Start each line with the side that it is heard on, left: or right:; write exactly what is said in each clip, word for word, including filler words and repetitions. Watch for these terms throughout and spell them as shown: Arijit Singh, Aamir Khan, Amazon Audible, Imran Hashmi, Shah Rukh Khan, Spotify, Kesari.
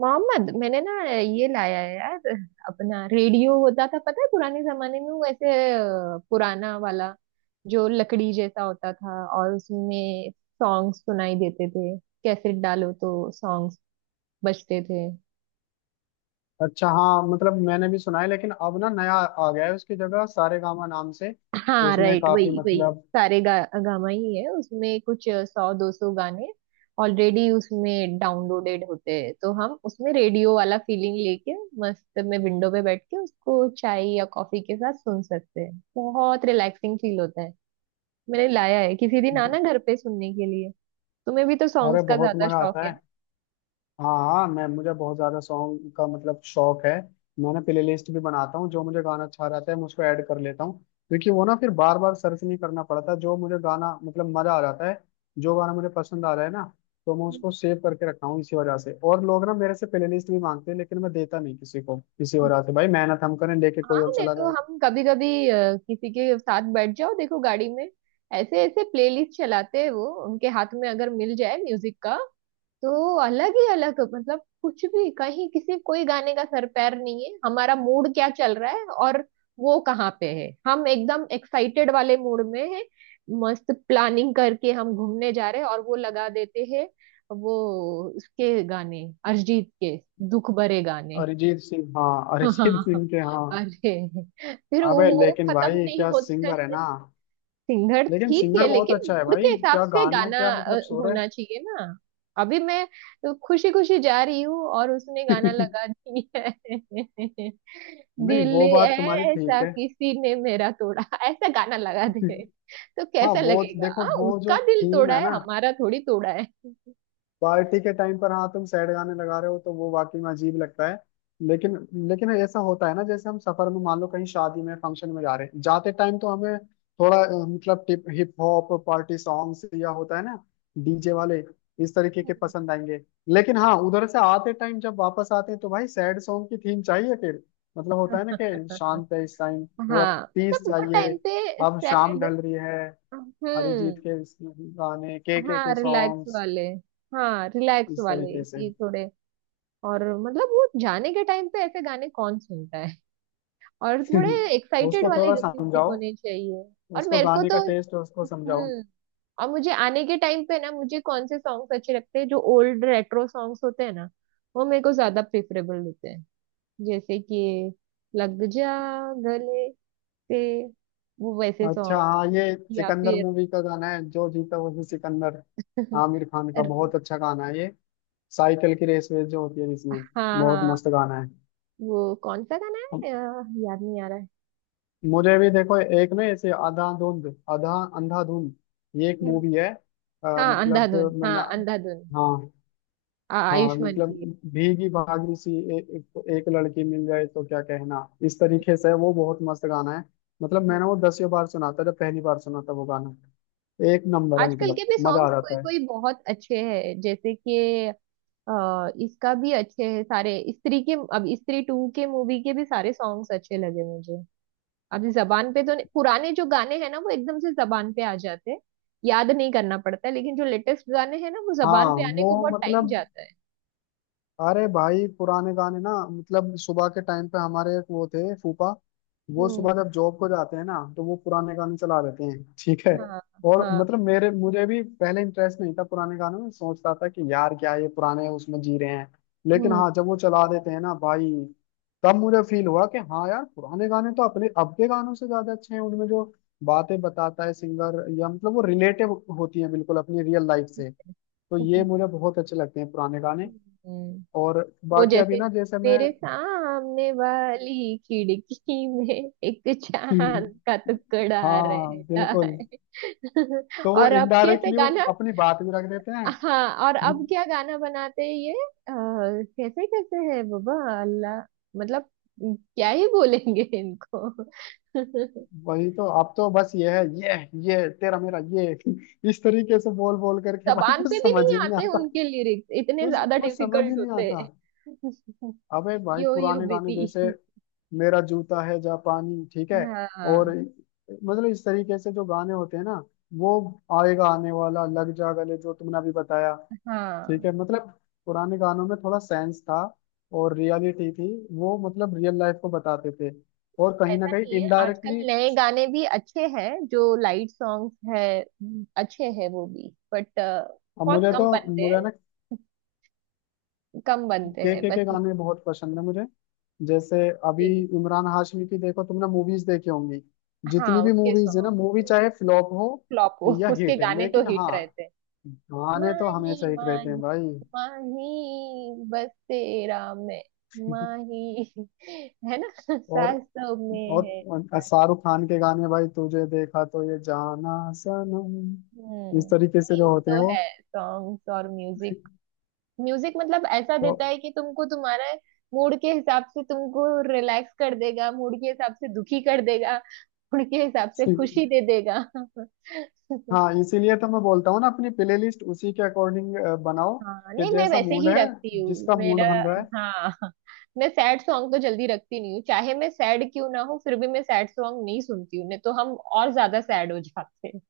right: मोहम्मद, मैंने ना ये लाया है यार। अपना रेडियो होता था, पता है? पुराने जमाने में वो ऐसे अ, पुराना वाला जो लकड़ी जैसा होता था और उसमें सॉन्ग सुनाई देते थे। कैसेट डालो तो सॉन्ग्स बजते थे।
left: अच्छा, हाँ, मतलब मैंने भी सुना है, लेकिन अब ना नया आ गया है उसकी जगह सारे गामा नाम से।
right: हाँ,
left: उसमें
right: राइट।
left: काफी
right: वही वही
left: मतलब।
right: सारे गा, गामा ही है। उसमें कुछ सौ दो सौ गाने ऑलरेडी उसमें डाउनलोडेड होते हैं, तो हम उसमें रेडियो वाला फीलिंग लेके मस्त में विंडो पे बैठ के उसको चाय या कॉफी के साथ सुन सकते हैं। बहुत रिलैक्सिंग फील होता है। मैंने लाया है, किसी दिन आना घर पे सुनने के लिए। तुम्हें भी तो
left: अरे
right: सॉन्ग्स का
left: बहुत
right: ज्यादा
left: मजा
right: शौक
left: आता
right: है
left: है। हाँ, हाँ, मैं मुझे बहुत ज्यादा सॉन्ग का मतलब शौक है। मैंने प्लेलिस्ट भी बनाता हूँ, जो मुझे गाना अच्छा रहता है मैं उसको ऐड कर लेता हूँ। क्योंकि वो ना फिर बार बार सर्च नहीं करना पड़ता, जो मुझे गाना मतलब मजा आ जाता है। जो गाना मुझे पसंद आ रहा है ना, तो मैं
right: ना।
left: उसको सेव करके रखता हूँ इसी वजह से, और लोग ना मेरे से प्लेलिस्ट भी मांगते हैं, लेकिन मैं देता नहीं किसी को इसी वजह से, भाई मेहनत हम करें लेके कोई
right: हाँ,
left: और
right: नहीं
left: चला
right: तो
left: जाए।
right: हम कभी कभी किसी के साथ बैठ जाओ, देखो गाड़ी में ऐसे ऐसे प्लेलिस्ट चलाते हैं। वो उनके हाथ में अगर मिल जाए म्यूजिक का, तो अलग ही अलग मतलब कुछ भी, कहीं किसी कोई गाने का सर पैर नहीं है। हमारा मूड क्या चल रहा है और वो कहाँ पे है। हम एकदम एक्साइटेड वाले मूड में है, मस्त प्लानिंग करके हम घूमने जा रहे हैं, और वो लगा देते हैं वो उसके गाने, अरिजीत के दुख भरे गाने।
left: अरिजीत सिंह, हाँ, अरिजीत
right: हाँ।
left: सिंह के, हाँ।
right: अरे, फिर वो
left: अबे
right: वो
left: लेकिन
right: खत्म
left: भाई
right: नहीं
left: क्या
right: होता
left: सिंगर है
right: है।
left: ना।
right: सिंगर
left: लेकिन
right: ठीक है,
left: सिंगर बहुत
right: लेकिन
left: अच्छा है
right: मूड के
left: भाई,
right: हिसाब
left: क्या
right: से
left: गाने हैं,
right: गाना
left: क्या
right: अ,
left: मतलब, सो रहे।
right: होना चाहिए ना। अभी मैं खुशी खुशी जा रही हूँ और उसने गाना लगा दिया है।
left: नहीं,
right: दिल
left: वो बात तुम्हारी ठीक
right: ऐसा
left: है।
right: किसी ने मेरा तोड़ा, ऐसा गाना लगा दे तो
left: हाँ,
right: कैसा
left: वो
right: लगेगा।
left: देखो
right: हाँ,
left: वो जो
right: उसका दिल
left: थीम
right: तोड़ा
left: है
right: है,
left: ना,
right: हमारा थोड़ी तोड़ा है।
left: पार्टी के टाइम पर, हाँ तुम सैड गाने लगा रहे हो तो वो वाकई में अजीब लगता है। लेकिन लेकिन ऐसा होता है ना, जैसे हम सफर में, मान लो कहीं शादी में फंक्शन में जा रहे हैं, जाते टाइम तो हमें थोड़ा, अ, मतलब टिप हिप हॉप पार्टी सॉन्ग्स, या होता है ना, डीजे वाले, इस तरीके के
right: हम्म।
left: पसंद आएंगे। लेकिन हाँ उधर से आते टाइम जब वापस आते हैं तो भाई सैड सॉन्ग की थीम चाहिए फिर, मतलब होता है ना कि शांत है इस टाइम, थोड़ा
right: हाँ, मतलब
left: पीस
right: वो
left: चाहिए,
right: टाइम पे
left: अब शाम
right: सैड।
left: ढल रही है। अरिजीत
right: हम्म।
left: के गाने, के के
right: हाँ,
left: के
right: रिलैक्स
left: सॉन्ग्स,
right: वाले। हाँ, रिलैक्स
left: इस
right: वाले
left: तरीके से।
right: कि थोड़े। और मतलब वो जाने के टाइम पे ऐसे गाने कौन सुनता है। और थोड़े एक्साइटेड
left: उसको
right: वाले
left: थोड़ा
right: म्यूजिक
left: समझाओ,
right: होने चाहिए। और
left: उसको
right: मेरे को
left: गाने का
right: तो
left: टेस्ट उसको समझाओ।
right: हम्म। और मुझे आने के टाइम पे ना, मुझे कौन से सॉन्ग्स अच्छे लगते हैं? जो ओल्ड रेट्रो सॉन्ग्स होते हैं ना, वो मेरे को ज्यादा प्रेफरेबल होते हैं। जैसे कि लग जा गले से, वो वैसे
left: अच्छा,
right: सॉन्ग।
left: हाँ, ये
right: या
left: सिकंदर
right: फिर
left: मूवी का गाना है, जो जीता वही सिकंदर। आमिर खान का बहुत अच्छा गाना है ये, साइकिल की रेस वेस जो होती है जिसमें,
right: हाँ
left: बहुत
right: हाँ,
left: मस्त गाना है।
right: वो कौन सा गाना
left: हम-
right: है अ, याद नहीं आ रहा है।
left: मुझे भी देखो, एक ना ऐसे आधा धुंध आधा अंधाधुंध, ये एक
right: हम्म।
left: मूवी है, अ,
right: हाँ,
left: मतलब
right: अंधाधुन।
left: मैं
right: हाँ,
left: ना,
right: अंधाधुन।
left: हाँ,
right: आ-
left: हाँ,
right: आयुष्मान
left: मतलब
right: की है।
left: भीगी भागी सी, ए, एक, एक लड़की मिल जाए तो क्या कहना, इस तरीके से वो बहुत मस्त गाना है। मतलब
right: हम्म।
left: मैंने वो दसियों बार सुना था, जब पहली बार सुना था वो गाना। एक नंबर है
right: आजकल के
left: मतलब,
right: भी
left: मजा आ
right: सॉन्ग्स कोई
left: जाता है।
right: कोई बहुत अच्छे हैं। जैसे कि अ, इसका भी अच्छे है सारे। स्त्री के, अब स्त्री टू के मूवी के भी सारे सॉन्ग्स अच्छे लगे मुझे। अब जबान पे तो नहीं- पुराने जो गाने हैं ना वो एकदम से जबान पे आ जाते हैं, याद नहीं करना पड़ता है, लेकिन जो लेटेस्ट गाने हैं ना वो जबान
left: हाँ
right: पे आने
left: वो
right: को बहुत टाइम
left: मतलब,
right: जाता है।
left: अरे भाई पुराने गाने ना, मतलब सुबह के टाइम पे हमारे एक वो थे फूफा, वो
right: हम्म।
left: सुबह जब जॉब को जाते हैं ना तो वो पुराने गाने चला देते हैं, ठीक है।
right: हाँ
left: और
right: हाँ।
left: मतलब मेरे मुझे भी पहले इंटरेस्ट नहीं था पुराने गानों में, सोचता था कि यार क्या ये पुराने उसमें जी रहे हैं। लेकिन
right: हम्म।
left: हाँ जब वो चला देते हैं ना भाई, तब मुझे फील हुआ कि हाँ यार, पुराने गाने तो अपने अब के गानों से ज्यादा अच्छे हैं, उनमें जो बातें बताता है सिंगर या मतलब वो रिलेटिव होती है बिल्कुल अपनी रियल लाइफ से। तो ये
right: हम्म।
left: मुझे बहुत अच्छे लगते हैं पुराने गाने।
right: हम्म।
left: और
right: वो
left: बाकी अभी
right: जैसे,
left: ना जैसे मैं,
right: तेरे सामने वाली खिड़की में एक
left: हम्म।
right: चांद का टुकड़ा
left: हाँ,
right: रहता है।
left: बिल्कुल, तो
right: और अब कैसे
left: इनडायरेक्टली वो
right: गाना।
left: अपनी बात भी रख देते हैं।
right: हाँ, और अब क्या गाना बनाते हैं ये अ, कैसे कैसे है बाबा, अल्लाह, मतलब क्या ही बोलेंगे इनको।
left: वही तो, अब तो बस ये है, ये ये तेरा मेरा ये, इस तरीके से बोल बोल करके भाई
right: जबान
left: कुछ
right: पे भी
left: समझ
right: नहीं
left: ही नहीं
right: आते
left: आता।
right: उनके लिरिक्स, इतने
left: कुछ
right: ज्यादा
left: कुछ समझ ही
right: डिफिकल्ट
left: नहीं
right: होते
left: आता।
right: हैं।
left: अबे भाई
right: यो यो
left: पुराने गाने
right: बेबी।
left: जैसे, मेरा जूता है जापानी, ठीक है। और
right: हाँ
left: मतलब इस तरीके से जो गाने होते हैं ना, वो, आएगा आने वाला, लग जा गले, जो तुमने अभी बताया, ठीक
right: हाँ।
left: है, मतलब पुराने गानों में थोड़ा सेंस था और रियलिटी थी, वो मतलब रियल लाइफ को बताते थे, और कहीं ना
right: ऐसा
left: कहीं
right: नहीं है, आजकल
left: इनडायरेक्टली,
right: नए गाने भी अच्छे हैं जो लाइट सॉन्ग्स है, अच्छे हैं वो भी, बट बहुत
left: मुझे तो
right: कम बनते हैं।
left: मुझे ना
right: कम बनते
left: के
right: हैं
left: के के
right: बस।
left: गाने बहुत पसंद है मुझे, जैसे अभी,
right: ये कि
left: इमरान हाशमी की देखो, तुमने मूवीज देखी होंगी, जितनी
right: हाँ,
left: भी
right: उसके
left: मूवीज है ना,
right: सॉन्ग
left: मूवी
right: तो
left: चाहे फ्लॉप हो
right: फ्लॉप हो
left: या
right: उसके
left: हिट,
right: गाने तो
left: लेकिन
right: हिट
left: हाँ
right: रहते हैं।
left: गाने तो हमेशा
right: माही
left: हिट रहते हैं
right: माही,
left: भाई।
right: माही बस तेरा मैं माही है ना।
left: और
right: सासों में है।
left: और शाहरुख खान के गाने भाई, तुझे देखा तो ये जाना, सनम, इस
right: हम्म।
left: तरीके से
right: नहीं,
left: जो
right: वो
left: होते हैं,
right: तो
left: वो,
right: है सॉन्ग्स और म्यूजिक। म्यूजिक मतलब ऐसा
left: तो,
right: देता है कि तुमको, तुम्हारा मूड के हिसाब से तुमको रिलैक्स कर देगा, मूड के हिसाब से दुखी कर देगा, मूड के हिसाब से खुशी दे देगा।
left: हाँ इसीलिए तो मैं बोलता हूँ ना, अपनी प्लेलिस्ट उसी के अकॉर्डिंग बनाओ,
right: हाँ,
left: कि
right: नहीं मैं
left: जैसा
right: वैसे
left: मूड
right: ही
left: है,
right: रखती हूँ
left: जिसका मूड
right: मेरा।
left: बन रहा है।
right: हाँ, मैं सैड सॉन्ग तो जल्दी रखती नहीं हूँ। चाहे मैं सैड क्यों ना हो, फिर भी मैं सैड सॉन्ग नहीं सुनती हूँ। नहीं तो हम और ज्यादा सैड हो जाते हैं।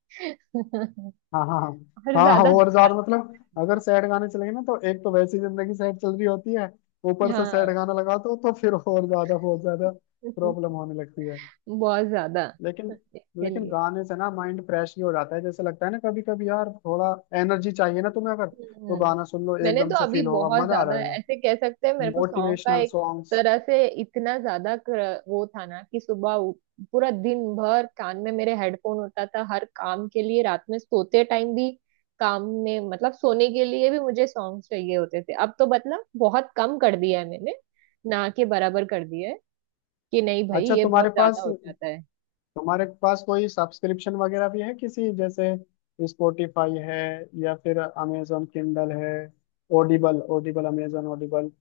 left: हाँ, हाँ,
right: और
left: हाँ, हाँ, हाँ,
right: ज्यादा दुख
left: और
right: आता
left: ज्यादा मतलब
right: है
left: अगर
right: हमको।
left: सैड गाने चलेंगे ना, तो एक तो वैसी जिंदगी सैड चल रही होती है, ऊपर से सैड
right: हाँ।
left: गाना लगा दो तो फिर और ज्यादा, बहुत ज्यादा प्रॉब्लम होने लगती है।
right: बहुत ज्यादा।
left: लेकिन
right: इसके
left: लेकिन
right: लिए
left: गाने से ना माइंड फ्रेश भी हो जाता है, जैसे लगता है ना कभी कभी यार, थोड़ा एनर्जी चाहिए ना तुम्हें, अगर तो
right: हम्म।
left: गाना सुन लो
right: मैंने
left: एकदम
right: तो
left: से,
right: अभी
left: फील होगा,
right: बहुत
left: मजा आ
right: ज्यादा,
left: जाएगा।
right: ऐसे कह सकते हैं, मेरे को सॉन्ग का
left: मोटिवेशनल
right: एक
left: सॉन्ग्स।
right: तरह से इतना ज्यादा क्र- वो था ना कि सुबह उ- पूरा दिन भर कान में मेरे हेडफोन होता था हर काम के लिए, रात में सोते टाइम भी, काम में मतलब सोने के लिए भी मुझे सॉन्ग चाहिए होते थे। अब तो मतलब बहुत कम कर दिया है मैंने, ना के बराबर कर दिया है कि नहीं भाई
left: अच्छा,
right: ये बहुत
left: तुम्हारे
right: ज्यादा
left: पास
right: हो जाता है।
left: तुम्हारे पास कोई सब्सक्रिप्शन वगैरह भी है, किसी, जैसे स्पॉटिफाई है, या फिर अमेजोन किंडल है, ऑडिबल ऑडिबल अमेजोन ऑडिबल,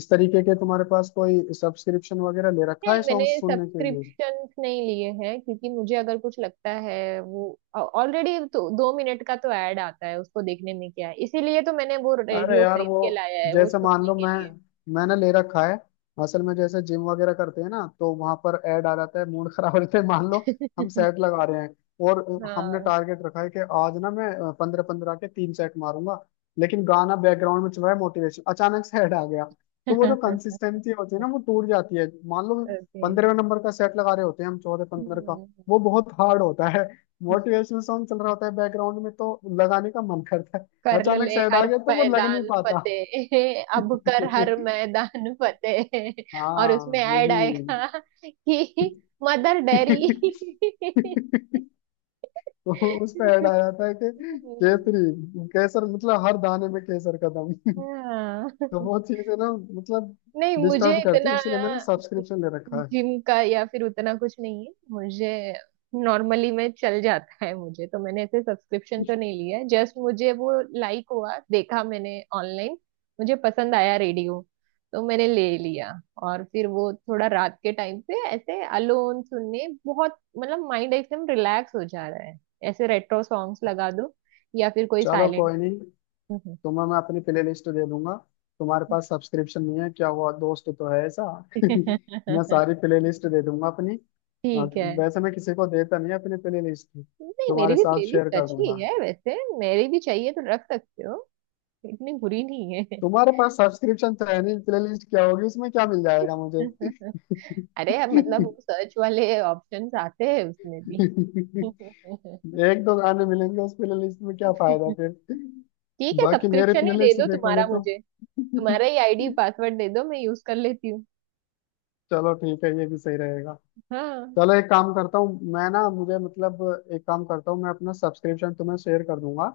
left: इस तरीके के तुम्हारे पास कोई सब्सक्रिप्शन वगैरह ले रखा
right: नहीं,
left: है
right: मैंने
left: सॉन्ग सुनने के लिए?
right: सब्सक्रिप्शंस नहीं लिए हैं क्योंकि मुझे अगर कुछ लगता है वो ऑलरेडी, तो दो मिनट का तो ऐड आता है, उसको देखने में क्या है। इसीलिए तो मैंने वो
left: अरे
right: रेडियो
left: यार
right: खरीद
left: वो,
right: के लाया है वो
left: जैसे मान
right: सुनने
left: लो,
right: के
left: मैं
right: लिए।
left: मैंने ले रखा है। असल में जैसे जिम वगैरह करते हैं ना, तो वहां पर ऐड आ जाता है, मूड खराब रहते हैं, मान लो हम सेट लगा रहे हैं, और हमने
right: हाँ।
left: टारगेट रखा है कि आज ना मैं पंद्रह पंद्रह के तीन सेट मारूंगा, लेकिन गाना बैकग्राउंड में चल रहा है, मोटिवेशन अचानक से ऐड आ गया, तो वो जो
right: ओके।
left: कंसिस्टेंसी होती है ना वो टूट जाती है, मान लो पंद्रहवें नंबर का सेट लगा रहे होते हैं हम, चौदह पंद्रह का,
right: हम्म।
left: वो बहुत हार्ड होता है। मोटिवेशनल सॉन्ग चल रहा होता है बैकग्राउंड में तो लगाने का मन करता है,
right: कर
left: अचानक
right: ले
left: से हटा
right: हर
left: गया तो वो लग नहीं
right: मैदान
left: पाता।
right: फतेह, अब कर हर मैदान फतेह। और उसमें
left: हाँ
right: ऐड
left: यही।
right: आएगा कि मदर डेरी।
left: तो उस पे ऐड आया था कि, केसरी केसर, मतलब हर दाने में केसर का दम।
right: हाँ।
left: तो वो चीज है ना मतलब,
right: नहीं, मुझे
left: डिस्टर्ब करती है,
right: इतना
left: इसलिए मैंने सब्सक्रिप्शन ले रखा है।
right: जिम का या फिर उतना कुछ नहीं है, मुझे नॉर्मली में चल जाता है। मुझे तो मैंने ऐसे सब्सक्रिप्शन तो नहीं लिया है, जस्ट मुझे वो लाइक हुआ, देखा मैंने ऑनलाइन, मुझे पसंद आया रेडियो, तो मैंने ले लिया। और फिर वो थोड़ा रात के टाइम पे ऐसे अलोन सुनने, बहुत मतलब माइंड एकदम रिलैक्स हो जा रहा है। ऐसे रेट्रो सॉन्ग्स लगा दो, या फिर कोई
left: चलो
right: साइलेंट।
left: कोई नहीं, तुम्हें मैं अपनी प्ले लिस्ट दे दूंगा। तुम्हारे पास सब्सक्रिप्शन नहीं है, क्या हुआ, दोस्त तो है ऐसा। मैं
right: ठीक
left: सारी प्ले लिस्ट दे दूंगा अपनी, अ,
right: है।
left: वैसे मैं किसी को देता नहीं अपनी प्ले लिस्ट,
right: नहीं, मेरी
left: तुम्हारे
right: भी
left: साथ शेयर
right: प्लेलिस्ट
left: कर
right: अच्छी
left: दूंगा।
right: है वैसे, मेरी भी चाहिए तो रख सकते हो, इतनी बुरी नहीं है।
left: तुम्हारे पास सब्सक्रिप्शन तो है नहीं, प्ले लिस्ट क्या होगी, इसमें क्या मिल जाएगा मुझे?
right: अरे, अब मतलब वो सर्च वाले ऑप्शंस आते हैं उसमें भी।
left: एक दो गाने मिलेंगे उस प्ले लिस्ट में, क्या फायदा फिर।
right: ठीक है,
left: बाकी मेरे
right: सब्सक्रिप्शन
left: प्ले
right: ही दे
left: लिस्ट
right: दो
left: देखोगे
right: तुम्हारा
left: तो।
right: मुझे। तुम्हारा ही आईडी पासवर्ड दे दो, मैं यूज कर लेती हूँ।
left: चलो ठीक है, ये भी सही रहेगा।
right: हाँ।
left: चलो एक काम करता हूँ मैं ना, मुझे मतलब, एक काम करता हूँ मैं, अपना सब्सक्रिप्शन तुम्हें शेयर कर दूंगा,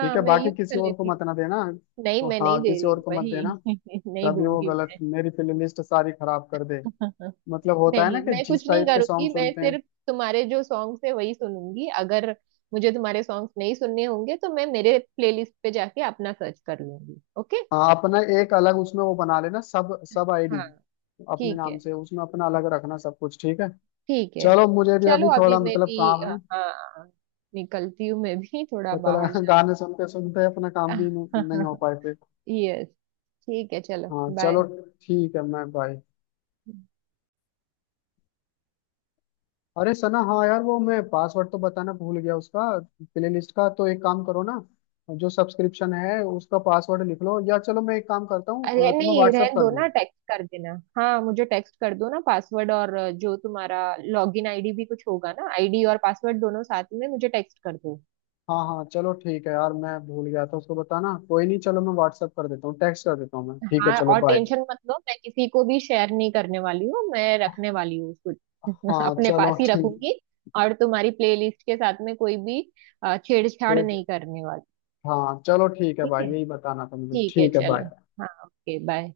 left: ठीक है,
right: मैं
left: बाकी
right: यूज कर
left: किसी और को
right: लेती
left: मत ना
right: हूँ।
left: देना।
right: नहीं, मैं नहीं
left: हाँ,
right: दे
left: किसी
right: रही
left: और
right: हूँ
left: को मत देना,
right: वही। नहीं
left: तभी वो
right: दूंगी।
left: गलत मेरी प्लेलिस्ट सारी खराब कर दे, मतलब होता है
right: नहीं,
left: ना कि
right: मैं कुछ
left: जिस
right: नहीं
left: टाइप के
right: करूंगी,
left: सॉन्ग
right: मैं
left: सुनते हैं।
right: सिर्फ तुम्हारे जो सॉन्ग्स है वही सुनूंगी। अगर मुझे तुम्हारे सॉन्ग्स नहीं सुनने होंगे तो मैं मेरे प्लेलिस्ट पे जाके अपना सर्च कर लूंगी, ओके।
left: हाँ अपना एक अलग उसमें वो बना लेना, सब सब आईडी,
right: हाँ।
left: अपने
right: ठीक है।
left: नाम से उसमें अपना अलग रखना सब कुछ, ठीक है।
right: ठीक है।
left: चलो मुझे भी
right: चलो
left: अभी
right: अभी
left: थोड़ा
right: मैं
left: मतलब
right: भी,
left: काम
right: हाँ
left: है,
right: हाँ, निकलती हूँ मैं भी थोड़ा
left: पता
right: बाहर
left: लगा गाने सुनते सुनते अपना काम भी
right: जाना।
left: नहीं नहीं हो पाए फिर।
right: यस। ठीक है, चलो
left: हाँ चलो,
right: बाय।
left: ठीक है मैं बाय। अरे सना, हाँ यार वो मैं पासवर्ड तो बताना भूल गया उसका, प्ले लिस्ट का, तो एक काम करो ना, जो सब्सक्रिप्शन है उसका पासवर्ड लिख लो, या चलो मैं एक काम करता हूँ,
right: अरे
left: अ, तुम्हें
right: नहीं,
left: व्हाट्सअप
right: रहन
left: कर
right: दो
left: दूँ।
right: ना, टेक्स्ट कर देना। हाँ, मुझे टेक्स्ट कर दो ना पासवर्ड और अ, जो तुम्हारा लॉगिन आईडी भी कुछ होगा ना, आईडी और पासवर्ड दोनों साथ में मुझे टेक्स्ट कर दो।
left: हाँ हाँ चलो ठीक है यार, मैं भूल गया था उसको बताना, कोई नहीं, चलो मैं व्हाट्सअप कर देता हूँ, टेक्स्ट कर देता हूँ मैं, ठीक है
right: हाँ,
left: चलो
right: और
left: बाय।
right: टेंशन मत लो, मैं किसी को भी शेयर नहीं करने वाली हूँ, मैं रखने वाली हूँ उसको
left: हाँ
right: अपने
left: चलो
right: पास ही
left: ठीक,
right: रखूंगी। और तुम्हारी प्लेलिस्ट के साथ में कोई भी अ, छेड़छाड़
left: ठीक,
right: नहीं करने वाली।
left: हाँ चलो ठीक है
right: ठीक
left: भाई,
right: है।
left: यही बताना था मुझे,
right: ठीक है,
left: ठीक है
right: चलो।
left: बाय।
right: हाँ, ओके बाय।